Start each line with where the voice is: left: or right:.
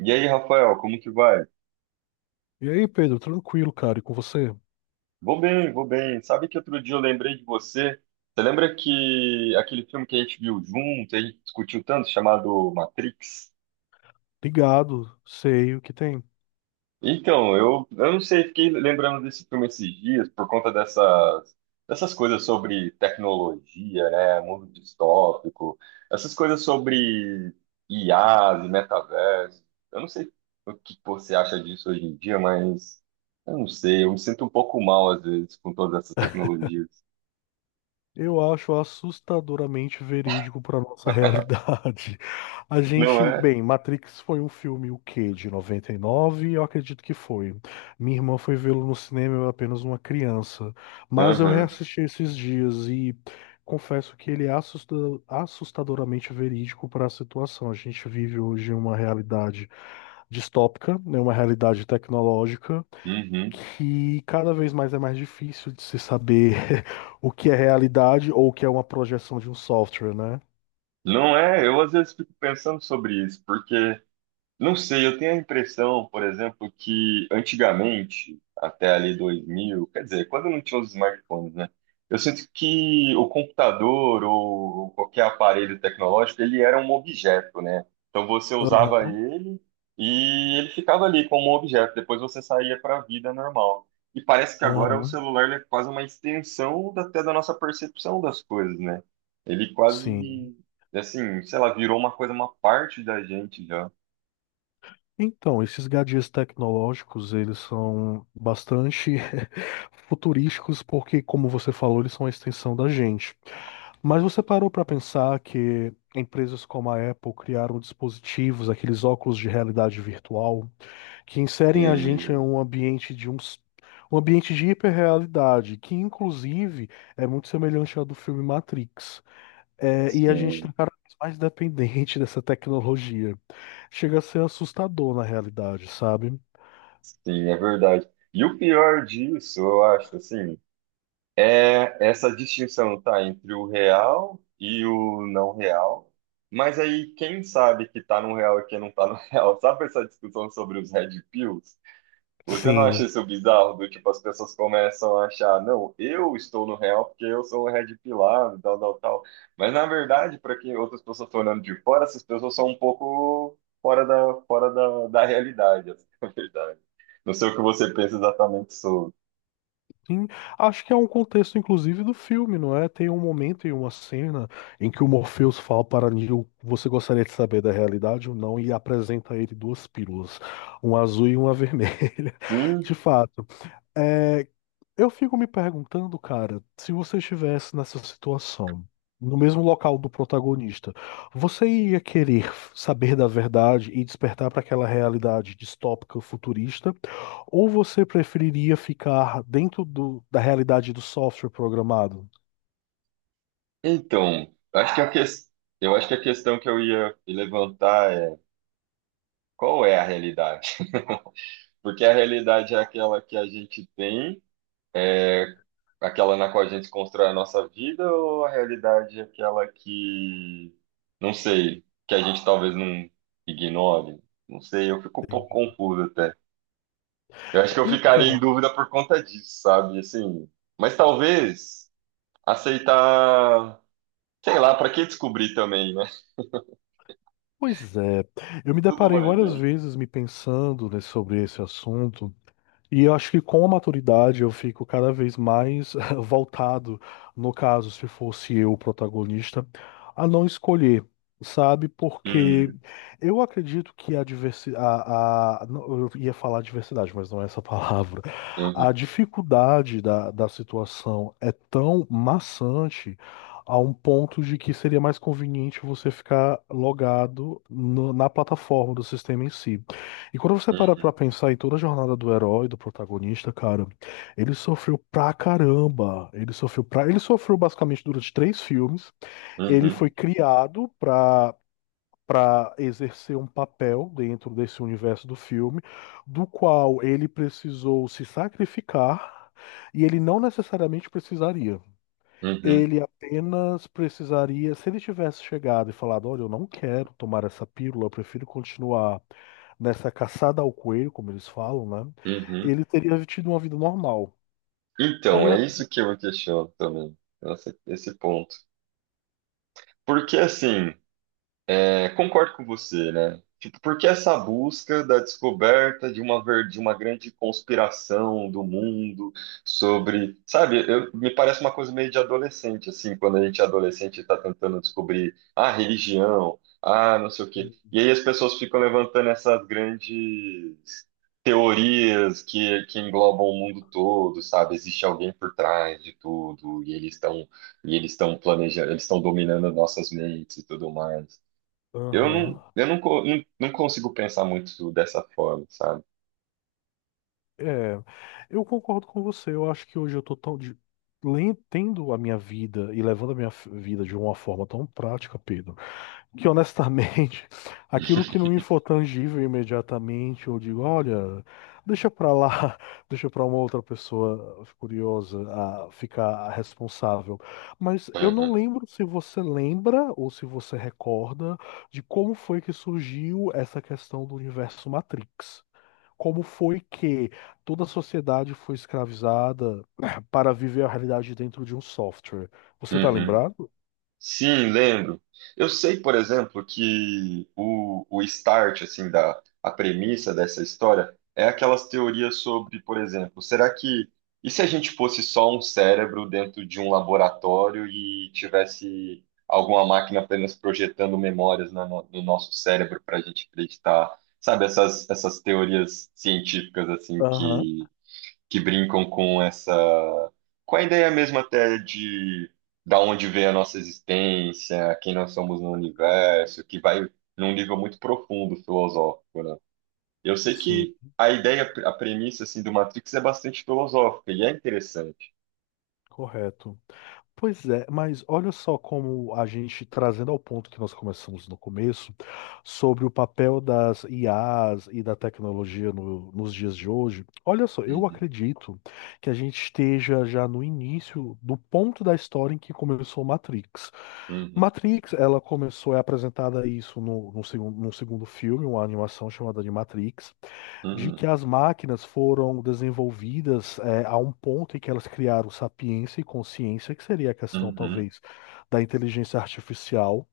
right: E aí, Rafael, como que vai?
left: E aí, Pedro, tranquilo, cara, e com você?
right: Vou bem, vou bem. Sabe que outro dia eu lembrei de você? Você lembra que aquele filme que a gente viu junto, a gente discutiu tanto, chamado Matrix?
left: Ligado, sei o que tem.
right: Então, eu não sei, fiquei lembrando desse filme esses dias por conta dessas coisas sobre tecnologia, né, mundo distópico, essas coisas sobre IAs e metaverso. Eu não sei o que você acha disso hoje em dia, mas eu não sei, eu me sinto um pouco mal às vezes com todas essas tecnologias.
left: Eu acho assustadoramente verídico para nossa realidade. A
right: Não
left: gente,
right: é?
left: bem, Matrix foi um filme o quê? De 99? Eu acredito que foi. Minha irmã foi vê-lo no cinema, eu era apenas uma criança, mas eu
right: Aham,
left: reassisti esses dias e confesso que ele é assustadoramente verídico para a situação. A gente vive hoje uma realidade distópica, né, uma realidade tecnológica
right: uhum.
left: que cada vez mais é mais difícil de se saber o que é realidade ou o que é uma projeção de um software, né?
right: Não é? Eu às vezes fico pensando sobre isso, porque não sei, eu tenho a impressão, por exemplo, que antigamente, até ali 2000, quer dizer, quando não tinha os smartphones, né? Eu sinto que o computador ou qualquer aparelho tecnológico, ele era um objeto, né? Então você usava
left: Aham,
right: ele e ele ficava ali como um objeto, depois você saía para a vida normal. E parece que agora o
left: aham,
right: celular ele é quase uma extensão até da nossa percepção das coisas, né? Ele
left: sim.
right: quase, assim, sei lá, virou uma coisa, uma parte da gente já.
left: Então, esses gadgets tecnológicos, eles são bastante futurísticos porque, como você falou, eles são a extensão da gente. Mas você parou para pensar que empresas como a Apple criaram dispositivos, aqueles óculos de realidade virtual, que inserem a gente em
right: Sim,
left: um ambiente um ambiente de hiperrealidade, que inclusive é muito semelhante ao do filme Matrix. É, e a gente
right: sim,
left: tá cada vez mais dependente dessa tecnologia. Chega a ser assustador na realidade, sabe?
right: sim, é verdade. E o pior disso, eu acho, assim, é essa distinção, tá, entre o real e o não real. Mas aí, quem sabe que tá no real e quem não tá no real? Sabe essa discussão sobre os Red Pills? Você não acha
left: Sim.
right: isso bizarro? Do tipo, as pessoas começam a achar, não, eu estou no real porque eu sou um red pilado, tal, tal, tal. Mas na verdade, para quem outras pessoas estão olhando de fora, essas pessoas são um pouco fora da, da realidade, essa é a verdade. Não sei o que você pensa exatamente sobre.
left: Sim, acho que é um contexto, inclusive, do filme, não é? Tem um momento e uma cena em que o Morpheus fala para Neo, você gostaria de saber da realidade ou não, e apresenta a ele duas pílulas, uma azul e uma vermelha. De
right: Sim,
left: fato. É, eu fico me perguntando, cara, se você estivesse nessa situação, no mesmo local do protagonista, você ia querer saber da verdade e despertar para aquela realidade distópica futurista, ou você preferiria ficar dentro da realidade do software programado?
right: então, acho que a que... eu acho que a questão que eu ia levantar é qual é a realidade? Porque a realidade é aquela que a gente tem. É aquela na qual a gente constrói a nossa vida ou a realidade é aquela que, não sei, que a gente talvez não ignore? Não sei, eu fico um pouco
left: Entendi.
right: confuso até. Eu acho que eu ficaria em
left: Então,
right: dúvida por conta disso, sabe? Assim, mas talvez aceitar, sei lá, para que descobrir também, né?
left: pois é, eu
right: Se
left: me
right: tudo
left: deparei
right: vale
left: várias
right: bem.
left: vezes me pensando, né, sobre esse assunto, e eu acho que com a maturidade eu fico cada vez mais voltado, no caso, se fosse eu o protagonista, a não escolher, sabe? Porque
right: Hum,
left: eu acredito que a diversidade. Não, eu ia falar diversidade, mas não é essa palavra. A
right: uhum,
left: dificuldade da situação é tão maçante a um ponto de que seria mais conveniente você ficar logado na plataforma do sistema em si. E quando você para pra
right: uhum,
left: pensar em toda a jornada do herói, do protagonista, cara, ele sofreu pra caramba. Ele sofreu pra... Ele sofreu basicamente durante três filmes. Ele foi
right: uhum,
left: criado pra exercer um papel dentro desse universo do filme, do qual ele precisou se sacrificar e ele não necessariamente precisaria.
right: uhum,
left: Ele apenas precisaria, se ele tivesse chegado e falado, olha, eu não quero tomar essa pílula, eu prefiro continuar nessa caçada ao coelho, como eles falam, né?
right: uhum.
left: Ele teria tido uma vida normal.
right: Então,
left: Aí
right: é isso que eu me questiono também. Nossa, esse ponto. Porque assim, é, concordo com você, né? Tipo, porque essa busca da descoberta de uma grande conspiração do mundo sobre, sabe, me parece uma coisa meio de adolescente, assim, quando a gente é adolescente e tá tentando descobrir a religião, ah, não sei o quê.
left: assim,
right: E aí as pessoas ficam levantando essas grandes teorias que englobam o mundo todo, sabe? Existe alguém por trás de tudo, e eles estão planejando, eles estão dominando nossas mentes e tudo mais.
left: aham.
right: Eu não, co- não, não consigo pensar muito dessa forma, sabe?
left: É, eu concordo com você. Eu acho que hoje eu tô tão de, tendo a minha vida e levando a minha vida de uma forma tão prática, Pedro. Que honestamente, aquilo que não me for tangível imediatamente, eu digo, olha, deixa pra lá, deixa pra uma outra pessoa curiosa a ficar responsável. Mas eu não
right: Aham,
left: lembro se você lembra ou se você recorda de como foi que surgiu essa questão do universo Matrix. Como foi que toda a sociedade foi escravizada para viver a realidade dentro de um software? Você tá
right: uhum.
left: lembrado?
right: Sim, lembro. Eu sei, por exemplo, que o start, assim, da, a premissa dessa história é aquelas teorias sobre, por exemplo, será que, e se a gente fosse só um cérebro dentro de um laboratório e tivesse alguma máquina apenas projetando memórias na no, no nosso cérebro para a gente acreditar? Sabe, essas teorias científicas, assim,
left: Aham.
right: que brincam com essa, com a ideia mesmo até de da onde vem a nossa existência, quem nós somos no universo, que vai num nível muito profundo filosófico, né? Eu sei
left: Sim,
right: que a ideia, a premissa assim do Matrix é bastante filosófica e é interessante.
left: correto. Pois é, mas olha só como a gente trazendo ao ponto que nós começamos no começo, sobre o papel das IAs e da tecnologia nos dias de hoje. Olha só, eu
right: Uhum,
left: acredito que a gente esteja já no início do ponto da história em que começou Matrix.
right: uhum,
left: Matrix, ela começou, é apresentada isso no segundo filme, uma animação chamada de Matrix de
right: uhum,
left: que as máquinas foram desenvolvidas é, a um ponto em que elas criaram sapiência e consciência, que seria a questão,
right: uhum,
left: talvez, da inteligência artificial.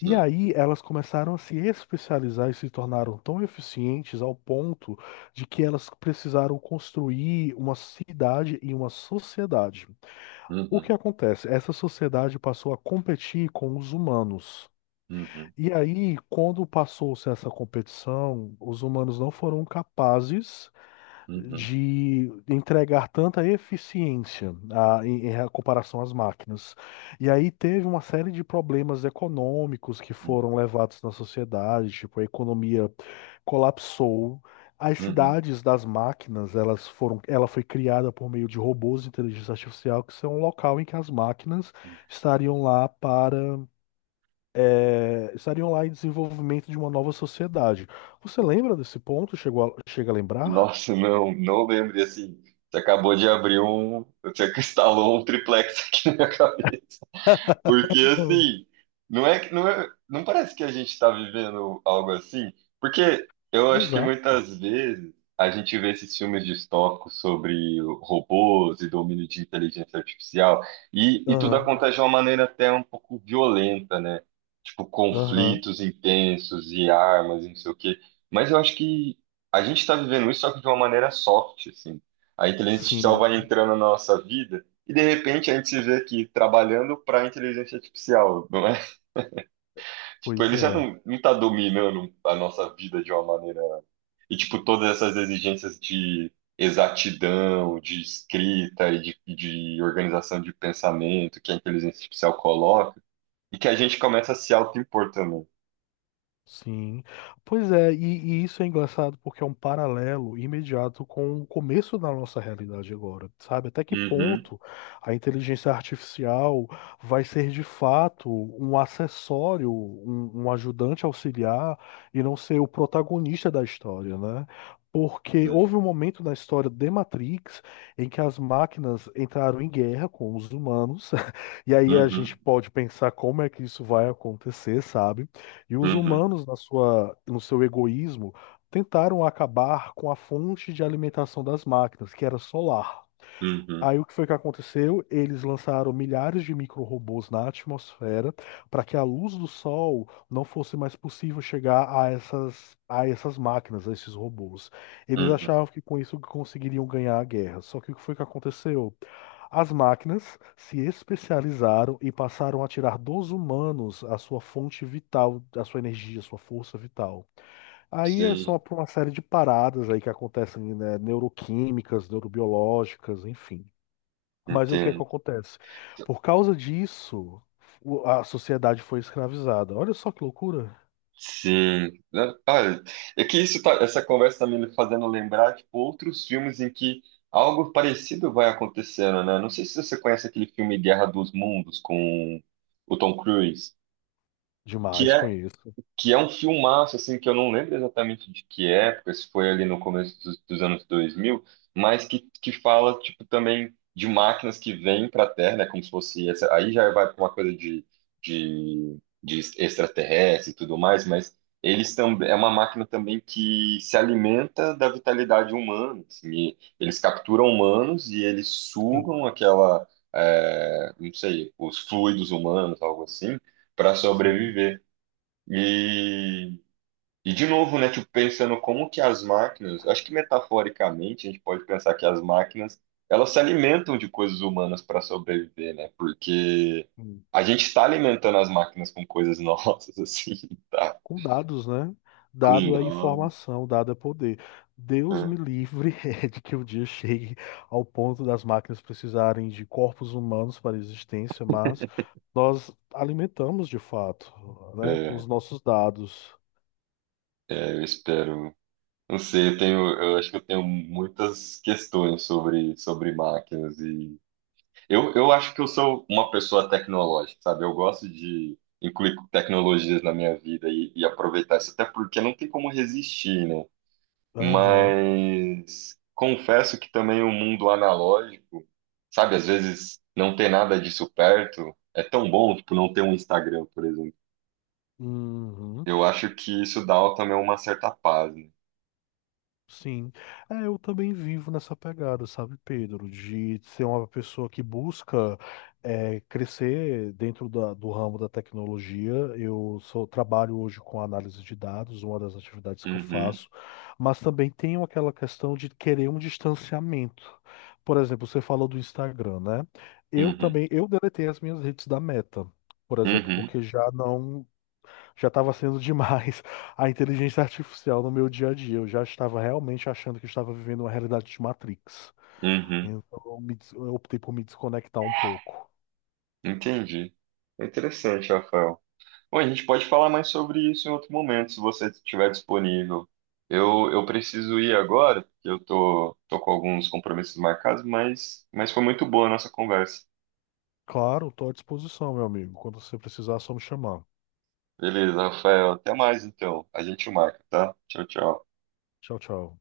left: E aí elas começaram a se especializar e se tornaram tão eficientes ao ponto de que elas precisaram construir uma cidade e uma sociedade. O
right: uhum,
left: que acontece? Essa sociedade passou a competir com os humanos.
right: uhum,
left: E aí, quando passou-se essa competição, os humanos não foram capazes
right: uhum,
left: de entregar tanta eficiência em, em comparação às máquinas. E aí teve uma série de problemas econômicos que foram levados na sociedade, tipo, a economia colapsou. As
right: uhum,
left: cidades das máquinas, elas foram, ela foi criada por meio de robôs de inteligência artificial, que são um local em que as máquinas
right: uhum.
left: estariam lá para, eh, estariam lá em desenvolvimento de uma nova sociedade. Você lembra desse ponto? Chega a lembrar?
right: Nossa, não, não lembro. E assim, você acabou de abrir um. Você instalou um triplex aqui na minha cabeça. Porque assim, não é que não é, não parece que a gente está vivendo algo assim, porque eu acho que
left: Exato.
right: muitas vezes a gente vê esses filmes distópicos sobre robôs e domínio de inteligência artificial e tudo
left: Aham,
right: acontece de uma maneira até um pouco violenta, né? Tipo,
left: aham.
right: conflitos intensos e armas e não sei o quê. Mas eu acho que a gente está vivendo isso só que de uma maneira soft, assim. A inteligência artificial vai
left: Sim,
right: entrando na nossa vida e de repente a gente se vê aqui trabalhando para inteligência artificial, não é? Tipo,
left: pois
right: ele já
left: é.
right: não, não tá dominando a nossa vida de uma maneira. E, tipo, todas essas exigências de exatidão, de escrita e de organização de pensamento que a inteligência artificial coloca, e que a gente começa a se auto-impor também.
left: Sim. Pois é, e isso é engraçado porque é um paralelo imediato com o começo da nossa realidade agora, sabe? Até que
right: Uhum,
left: ponto a inteligência artificial vai ser de fato um acessório, um ajudante auxiliar e não ser o protagonista da história, né? Porque
right: uhum,
left: houve um momento na história de Matrix em que as máquinas entraram em guerra com os humanos, e aí a
right: uhum,
left: gente pode pensar como é que isso vai acontecer, sabe? E os
right: uhum,
left: humanos, na sua, no seu egoísmo, tentaram acabar com a fonte de alimentação das máquinas, que era solar.
right: uhum,
left: Aí o que foi que aconteceu? Eles lançaram milhares de micro-robôs na atmosfera para que a luz do sol não fosse mais possível chegar a essas máquinas, a esses robôs. Eles
right: uhum.
left: achavam que com isso conseguiriam ganhar a guerra. Só que o que foi que aconteceu? As máquinas se especializaram e passaram a tirar dos humanos a sua fonte vital, a sua energia, a sua força vital. Aí é só
right: Sim,
left: por uma série de paradas aí que acontecem, né, neuroquímicas, neurobiológicas, enfim. Mas o que é que
right: entendo.
left: acontece? Por causa disso, a sociedade foi escravizada. Olha só que loucura.
right: Sim, né? Olha, é que isso tá, essa conversa tá me fazendo lembrar, tipo, outros filmes em que algo parecido vai acontecendo, né? Não sei se você conhece aquele filme Guerra dos Mundos com o Tom Cruise, que
left: Demais,
right: é
left: conheço.
right: que é um filmaço, assim, que eu não lembro exatamente de que época, se foi ali no começo dos anos 2000, mas que fala, tipo, também de máquinas que vêm para a Terra, né, como se fosse, essa, aí já vai para uma coisa de, de, de extraterrestre e tudo mais, mas eles também, é uma máquina também que se alimenta da vitalidade humana, assim, e eles capturam humanos e eles
left: Sim,
right: sugam aquela, é, não sei, os fluidos humanos, algo assim, para
left: sim.
right: sobreviver. E, e de novo, né, tipo, pensando como que as máquinas, acho que metaforicamente a gente pode pensar que as máquinas, elas se alimentam de coisas humanas para sobreviver, né? Porque a gente está alimentando as máquinas com coisas nossas, assim, tá?
left: Com dados, né?
right: Com
left: Dado é
right: nome,
left: informação, dado é poder. Deus me
right: né?
left: livre de que o dia chegue ao ponto das máquinas precisarem de corpos humanos para a existência, mas nós alimentamos de fato, né, com os
right: É,
left: nossos dados.
right: é, eu espero. Não sei, eu tenho, eu acho que eu tenho muitas questões sobre, máquinas. Eu acho que eu sou uma pessoa tecnológica, sabe? Eu gosto de incluir tecnologias na minha vida e aproveitar isso, até porque não tem como resistir, né?
left: Aham.
right: Mas confesso que também o mundo analógico, sabe? Às vezes não ter nada disso perto é tão bom, tipo, não ter um Instagram, por exemplo.
left: Uhum.
right: Eu acho que isso dá também uma certa paz, né?
left: Sim, é, eu também vivo nessa pegada, sabe, Pedro, de ser uma pessoa que busca é, crescer dentro do ramo da tecnologia. Eu sou, trabalho hoje com análise de dados, uma das atividades que eu
right: Uhum,
left: faço, mas também tenho aquela questão de querer um distanciamento. Por exemplo, você falou do Instagram, né? Eu
right: uhum,
left: também, eu deletei as minhas redes da Meta, por exemplo,
right: uhum,
left: porque já não já estava sendo demais a inteligência artificial no meu dia a dia. Eu já estava realmente achando que estava vivendo uma realidade de Matrix.
right: uhum.
left: Então, eu optei por me desconectar um pouco.
right: Entendi. É interessante, Rafael. Bom, a gente pode falar mais sobre isso em outro momento, se você estiver disponível. Eu preciso ir agora, porque eu tô com alguns compromissos marcados, mas foi muito boa a nossa conversa.
left: Claro, estou à disposição, meu amigo. Quando você precisar, é só me chamar.
right: Beleza, Rafael, até mais então. A gente marca, tá? Tchau, tchau.
left: Tchau, tchau.